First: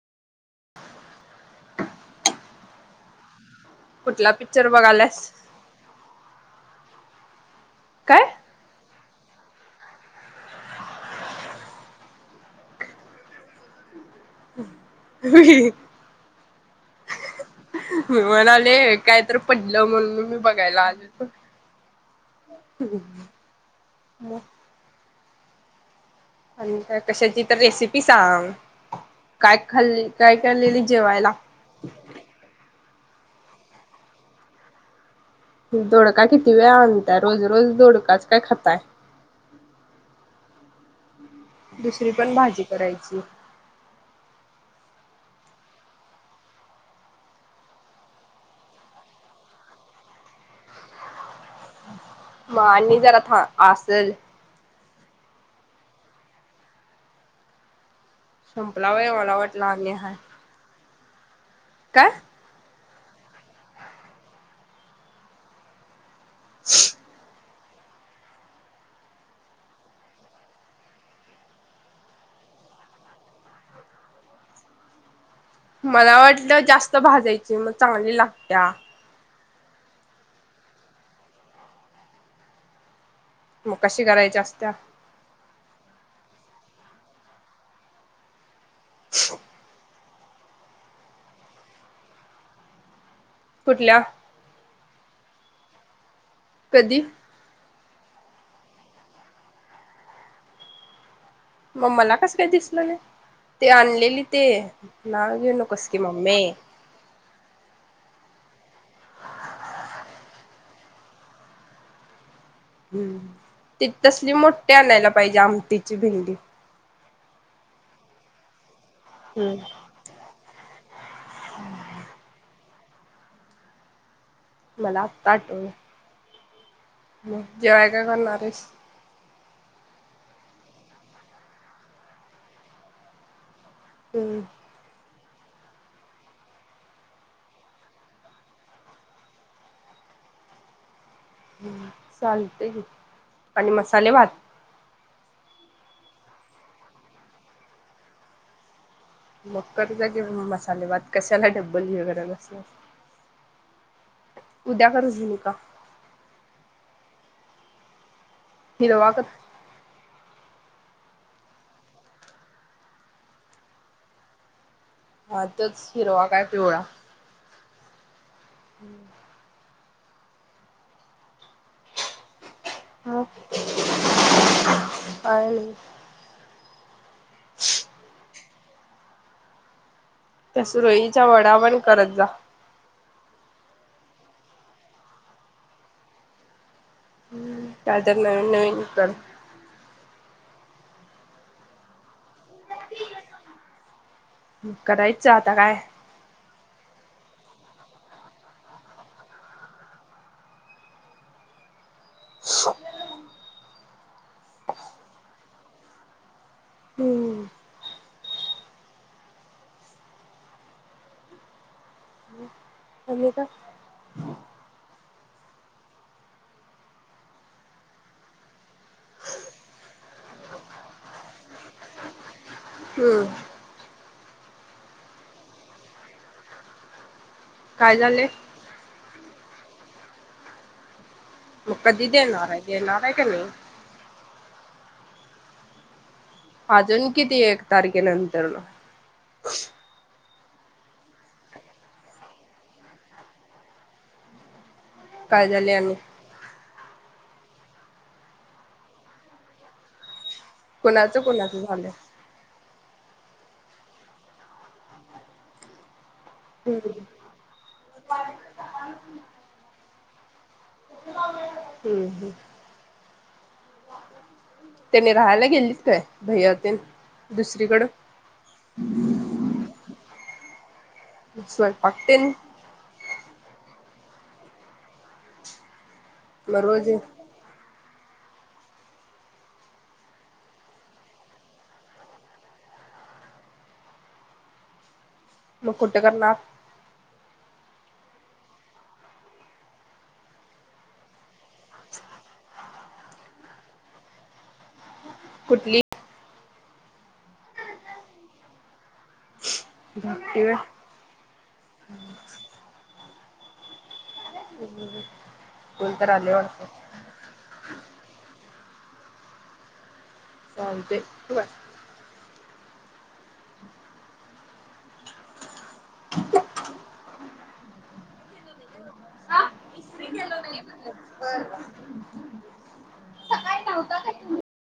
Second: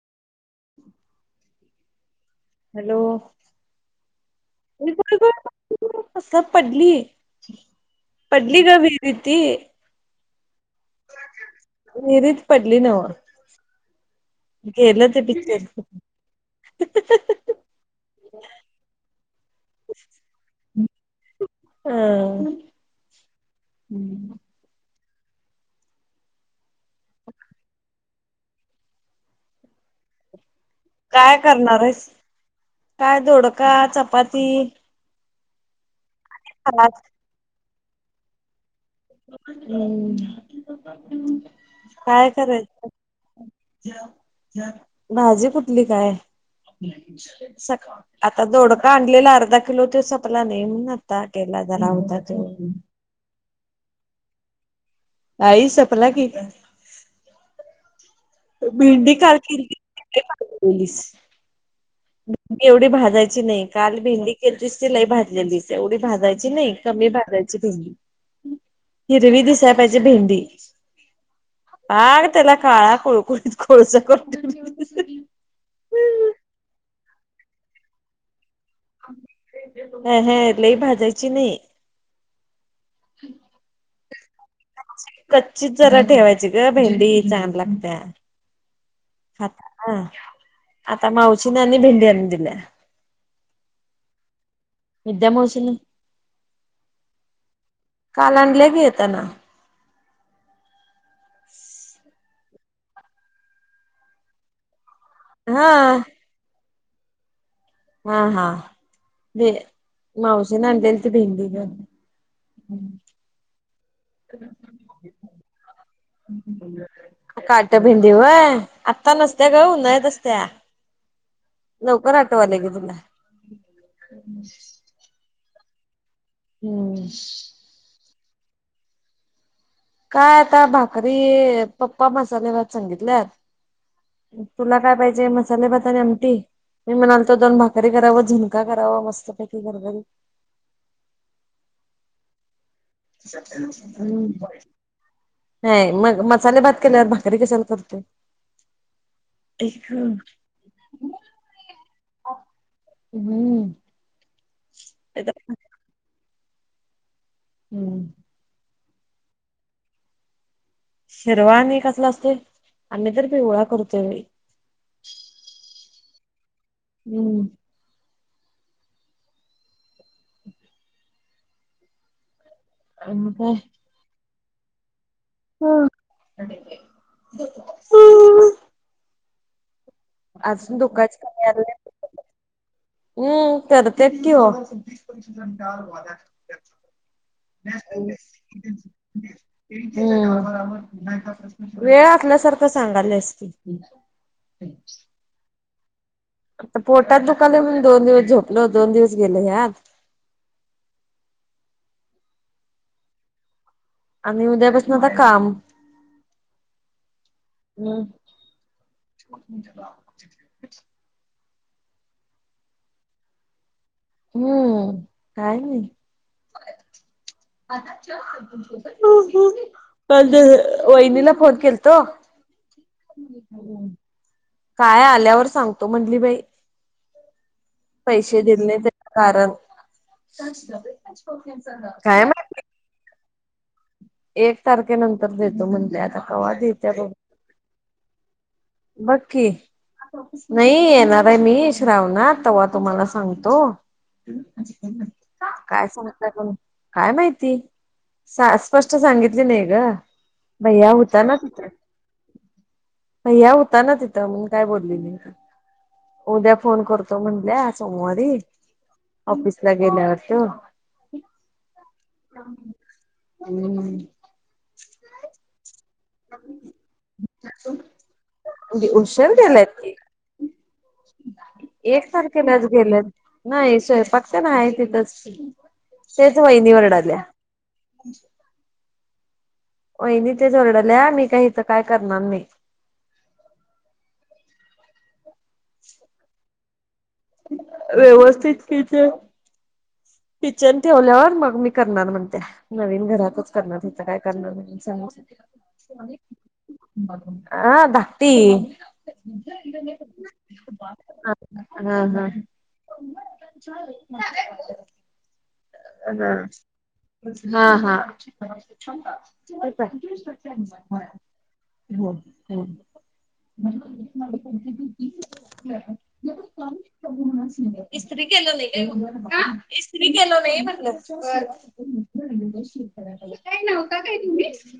[inaudible] Hello, कुठला picture बघायलास पडली ये. काय? पडली गं विहिरीत ती. विहिरीत पडली नव्ह केलं ते पिक्चर. मी मी म्हणालोय काय तर पडलं म्हणून मी बघायला आलोय मग हम्म आणि काय कशाची तर रेसिपी सांग. काय खाल्ली काय खाल्लेली जेवायला काय करणार आहेस? काय दोडका, चपाती. दोडका किती वेळ भात आणताय, रोज रोज दोडकाच काय खाताय. हम्म दुसरी काय पण भाजी करायचं. करायची भाजी कुठली काय? सका आता दोडका आणलेला अर्धा किलो त्यो संपला नाहीे, मग आता केला जरा होता. तो मग आणि जरा था आसल. आई संपला की संपला वय भेंडी मला काल वाटलं आणि हाय केलीलीस [unintelligible] काय. एवढी भाजायची नाही. काल भेंडी केलतीस ती लई भाजलेलीस एवढी भाजायची जी नाही कमी भाजायची भेंडी. हिरवी दिसाय पाहिजे भेंडी. पार तेला काळा कुळ कुळीत कोळसा करून मला वाटलं, जास्त भाजायची मग चांगली लागत्या. अह अह लई भाजायची नाही. [inaudible] मग कशी करायची असत्या. कच्चीच जरा ठेवायची गं भेंडी चांगली लागत्या. [inaudible] हा आता मावशीन आणि भेंडी आणून दिल्या. कुठल्या? विद्या मावशीन कधी काल आणल्या बी येता ना मग मला कसं काय दिसलं नाही ते आणलेली ते नाव घेऊ हा नकोस की मम्मे हा हा भ मावशी न आणलेली ती भेंडी गं हम्म ती तसली मोठी आणायला पाहिजे आमटीची भेंडी. काट भिंडी व्हय आता नसत्या गं हम्म उन्हाळ्यात असत्या. लवकर आठवाल्या की तुला. [inaudible] मला आता आठवली हम्म जेवाय काय करणार आहेस काय आता भाकरी पप्पा मसाले भात सांगितल्यात हम्म तुला काय पाहिजे मसाले भात आणि आमटी मी म्हणालतो दोन भाकरी करावं झुणका करावं मस्तपैकी गरगरीत चालतंय आणि मसाले हम्म भात नाही मग मसाले भात केल्यावर भाकरी कशाला करतोय मग करजा हम्म कि, मग मसाले भात. कशाला डब्बल ही करत बसलाय. हम्म. उद्या करू [unintelligible] का? हम्म. हिरवा कल शिरवा आणि कसला असतय? आम्ही तर पिवळा करतोय बाई. हा तच हिरवा काय पिवळा. हम्म. हम्म. मग आणि काय? काय नाही. [unintelligible] [unintelligible] त्या अजून दुःखाची सुरळीच्या वडावण करत जा. अम्, करतेत कि हो. [unintelligible] [unintelligible] [unintelligible] काय तर नवीन नवीन कर. वेळ आसल्यासारखं सांगालायस की. करायच, आता काय? आता पोटात दुकाल म्हणून दोन दिवस झोपलो. दोन दिवस गेले ह्यात. [unintelligible] आणि उद्यापासून आता काम. हम्म हम. [unintelligible] खाल्ले का? हम्म, काय नाही. [unintelligible] [unintelligible] वईनिला फोन केल्तो. हम्म [unintelligible] काय आल्यावर सांगतो म्हणली बाई. काय झाले पैसे दिले नाही कारण, [unintelligible] काय माहीत. येणार हाय का नाही. एक तारखेनंतर देतो म्हणले आता. कवा देत्या अजून बघ किती एक तारखेनंतरन. बघ की. [inaudible] नाही, येणार आहे मी श्रावणात. तव्हा तुम्हाला सांगतो. [inaudible] काय आणि सांगता पण? काय माहिती? सास स्पष्ट सांगितली नाही गं. भैया कुणाचं होता ना कुणाचं तिथं. झालं भैय्या होता ना, तिथं. मण काय बोलली नाही. उद्या फोन हम्म करतो म्हणल्या, सोमवारी. ऑफिसला गेल्यावर तो. [inaudible] हम्म, ह. [unintelligible] त्यानी राहायला गेलीत काय? भैय्या ते न. दुसरीकडं. उशर गेल्यात की. स्वयंपाक एक तेन तारखे लाच गेल्यात. नाही, स्वयंपाक ते न आहे तिथच. तेच मग वहिनी रोज वरडाल्या. वहिनी तेच वरडल्या. मी काही हितं, काय करणार नाही. मग कुट करणार? व्यवस्थित कि ते किचन ठेवल्यावर मग मी करणार म्हणत्या. नवीन घरातच करणार. हितं काय करणार नाही म्हणे. कुठली चला. [unintelligible] आ धाकटी. [inaudible] धाकटी व्हय? [unintelligible] हां हां. [inaudible] कोणतर आना, आलय वाटतं हां हां, [unintelligible] चल बाय, चालतंय बाय, ठेवू काय हो हो. [unintelligible] [unintelligible] इस्त्री केलं नाही का, इस्त्री केलं तई म्हणलं बर, [unintelligible] सकाळी नव्हता काय तुम्ही?